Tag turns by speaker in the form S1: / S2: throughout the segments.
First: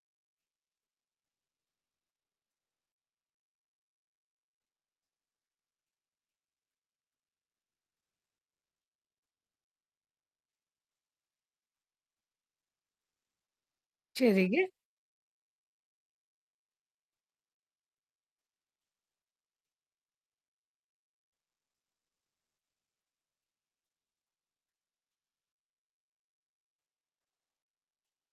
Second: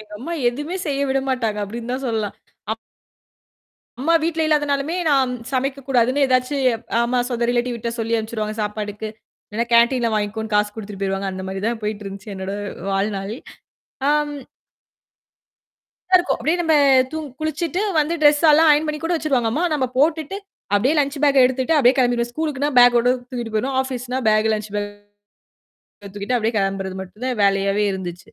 S1: எங்க அம்மா எதுவுமே செய்ய விட மாட்டாங்க, அப்டின்னு தான் சொல்லலாம். அப் அம்மா வீட்ல இல்லாதனாலுமே நான் சமைக்கக்கூடாதுன்னு ஏதாச்சும் ஆமா. சொந்த ரிலேட்டிவ் வீட்ட சொல்லி அனுப்பிச்சுடுவாங்க சாப்பாட்டுக்கு. இல்லைனா கேன்டீன்ல வாங்கிக்கோன்னு காசு குடுத்துட்டு போயிருவாங்க. அந்த மாரி தான் போயிட்டு இருந்துச்சு என்னோட வாழ்நாள். ஆம்
S2: சரிங்க.
S1: அப்படி தான் இருக்கும். அப்படியியே நம்ம தூங் குளிச்சுட்டு வந்து ட்ரெஸ்யெல்லாம் ஆயன் பண்ணி கூட வச்சுருவாங்க அம்மா, நம்ம போட்டுட்டு அப்படியே லஞ்ச் பேக்க எடுத்துட்டு அப்படியே கிளம்பிடுவோம். ஸ்கூலுக்குனா பேக்கோட தூக்கிட்டு போயிருவோம். ஆஃபீஸ்னா பேக் லஞ்ச் பேக். தூக்கிட்டு அப்படியே கிளம்புறது மட்டும் தான் வேலையாவே இருந்துச்சு.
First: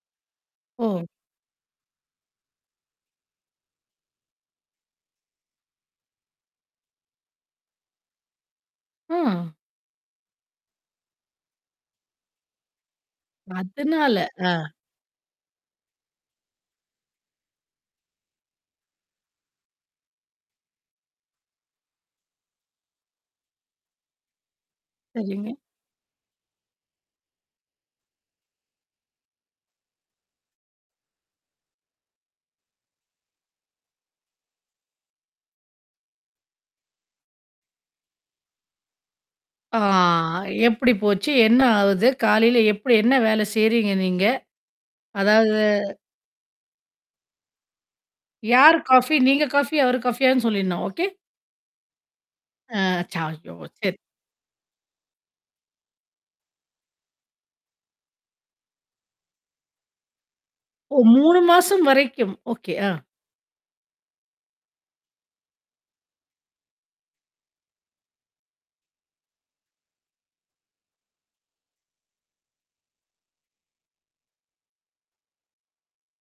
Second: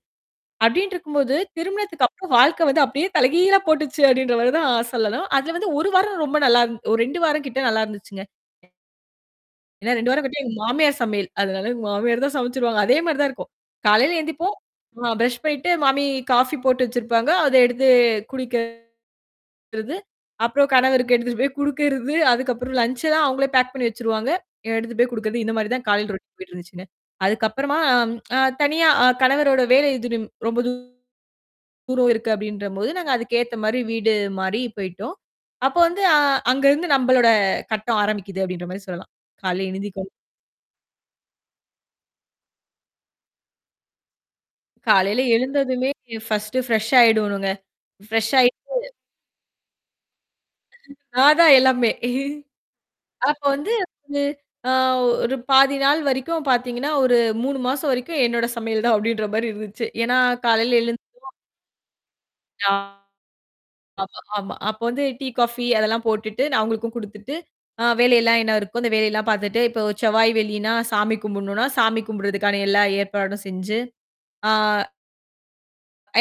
S2: ஓ!
S1: அப்டின்ட்ருக்கும்போது, திருமணத்துக்கு அப்புறம் வாழ்க்கை வந்து அப்படியே தலைகீழா போட்டுச்சு அப்டின்ற மாரி தான் சொல்லணும். அதுல வந்து 1 வாரம் ரொம்ப நல்லாந் ஒரு 2 வாரம் கிட்ட நல்லா இருந்துச்சுங்க.
S2: ஆ.
S1: ஏன்னா 2 வாரம் கிட்ட எங்க மாமியார் சமையல். அதனால மாமியார் தான் சமைச்சுருவாங்க. அதே மாரி தான் இருக்கும். காலையில
S2: அதனால.
S1: எழுந்திப்போம்
S2: ஆ.
S1: ஆ பிரஷ் பண்ணிட்டு மாமி காஃபி போட்டு வச்சிருப்பாங்க. அத எடுத்து குடிக்கறது. அப்புறம் கணவருக்கு எடுத்துட்டு போய் குடுக்கறது, அதுக்கப்புறம் லஞ்சல்லாம் அவுங்களே பேக் பண்ணி வச்சுருவாங்க. எடுத்துட்டு போய் குடுக்குறது இந்த
S2: சரிங்க.
S1: மாரி தான் காலையில ரோட்டின் போயிட்டு இருந்துச்சுங்க. அதுக்கப்புறமா அம் அ தனியா அ கணவரோட வேலை தூரம் ரொம்ப தூரம் இருக்கு அப்டின்றபோது நாங்க அதுக்கேத்த மாரி வீடு மாரி போயிடோம். அப்போ வந்து அ அங்க இருந்து நம்பளோட கட்டம் ஆரம்பிக்குது அப்டின்ற மாரி சொல்லலாம். காலை
S2: ஆ
S1: எழுந்திக்கோ
S2: எப்படி போச்சு? என்ன ஆவுது? காலையில எப்படி என்ன வேல செய்றீங்க நீங்க?
S1: காலையில
S2: அதாவது
S1: எழுந்ததுமே ஃபர்ஸ்ட்டு ஃப்ரெஷ் ஆயிடணுங்க. ஃப்ரெஷ் ஆயிட்டு
S2: யார் காஃபி? நீங்க காஃபி, அவரு காஃபியான்னு சொல்லியறணும். ஓகே.
S1: நான் தான் எல்லாமே.
S2: அ ச்சா
S1: அப்போ
S2: சோ!
S1: வந்து
S2: சரி.
S1: அ ஒரு பாதி நாள் வரைக்கும் பார்த்தீங்கன்னா, ஒரு 3 மாசம் வரைக்கும் என்னோட சமையல் தான் அப்டின்ற மாரி இருந்துச்சு. ஏன்னா, காலையில
S2: ஓ!
S1: எழுந்து
S2: 3 மாசம் வரைக்கும்.
S1: ஆ,
S2: ஓகே. ஆ.
S1: ஆமா, ஆமா. அப்போ வந்து டீ, காஃபி அதெல்லாம் போட்டுட்டு, நான் அவங்களுக்கும் குடுத்துட்டு, அ வேலையெல்லாம் என்ன இருக்கோ, அந்த வேலையெல்லாம் பார்த்துட்டு, இப்போ செவ்வாய், வெள்ளின்னா சாமி கும்பிடணும்னா, சாமி கும்புடறதுக்கான எல்லா ஏற்பாடும் செஞ்சு, ஆ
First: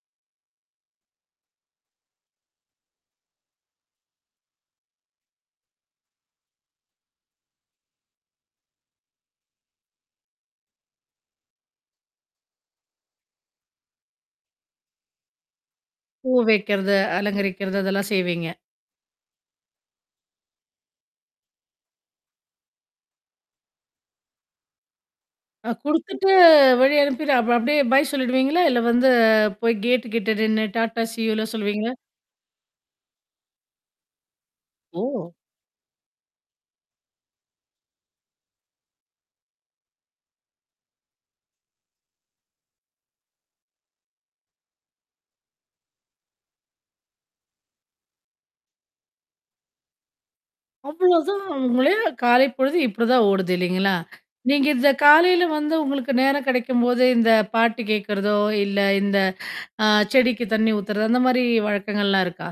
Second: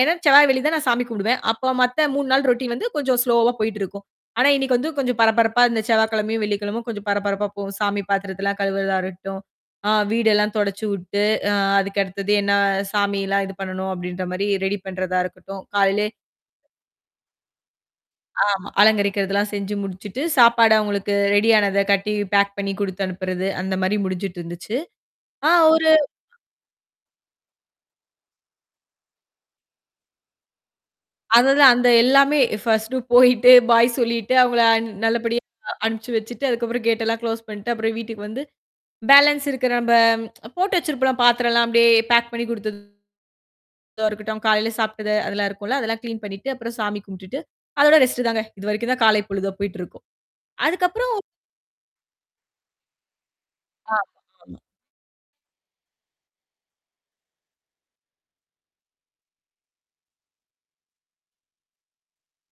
S1: ஏன்னா செவ்வாய், வெள்ளி தான் நான் சாமி கூப்பிடுவேன். அப்போ மத்த 3 நாள் ரொட்டின் வந்து கொஞ்சம் ஸ்லோவா போயிட்டுருக்கும். ஆனா இன்னைக்கு வந்து கொஞ்சம் பரபரப்பா இந்த செவ்வாய்க்கிழமையும், வெள்ளிக்கிழமையும் கொஞ்சம் பரபரப்பா போ சாமி பாத்திரத்தலாம் கழுவுறதா இருக்கட்டும். ஆ வீடெல்லாம் தொடைச்சு உட்டு, அ அதுக்க அடுத்தது என்னா சாமிலாம் இது பண்ணணும் அப்டின்ற மாரி ரெடி பண்றதா இருக்கட்டும். காலைலே
S2: பூ வைக்கிறது, அலங்கரிக்கிறது இதெல்லாம் செய்வீங்க.
S1: ஆமா. அலங்கரிக்கிறதெல்லாம் செஞ்சு முடிச்சுட்டு, சாப்பாடு அவங்களுக்கு ரெடி ஆனத கட்டி பேக் பண்ணி குடுத்து அனுப்புறது அந்த மாரி முடிஞ்சுட்டு இருந்துச்சு. ஆ
S2: அ
S1: ஒரு
S2: குடுத்துட்டு வழி அனுப்பிட்டு அப் அப்படியே பாய் சொல்லிடுவீங்களா? இல்ல வந்து போய் கேட் கிட்ட நின்னு டாட்டா, சியூலாம்
S1: அததான் அந்த
S2: சொல்லுவீங்களா?
S1: எல்லாமே ஃபர்ஸ்ட்டு போயிட்டு, பாய் சொல்லிட்டு அவங்கள அன்
S2: ஓ!
S1: நல்லபடியா அனுப்பிச்சு வச்சுட்டு அதுக்கப்புறம் கேட்டெலாம் குளோஸ் பண்ணிட்டு அப்புறம் வீட்டுக்கு வந்து, பேலன்ஸ் இருக்குற நம்ப போட்டு வச்சிருப்போம்ல பாத்திரம்ல்லாம் அப்படியியே பேக் பண்ணி குடுத்தது இத இருக்கட்டும். காலையில சாப்ட்டது அதெல்லாம் இருக்கும்ல அதெல்லாம் கிளீன் பண்ணிட்டு, அப்புறம் சாமி கும்பிட்டுட்டு, அதோட ரெஸ்ட்டு தாங்க. இதுவரைக்கும் தான் காலை பொழுதா போயிட்டு இருக்கும். அதுக்கப்புறம்
S2: அவ்ளோதான் [unintelligible] காலை பொழுது இப்படிதான் ஓடுது இல்லைங்களா?
S1: ஆமாமா.
S2: நீங்க இந்த காலையில வந்து உங்களுக்கு நேரம் கிடைக்கும்போது இந்த பாட்டு கேட்கறதோ, இல்ல இந்த அ செடிக்கு தண்ணி ஊத்துறதோ அந்த மாரி வழக்கங்கள்லாம் இருக்கா?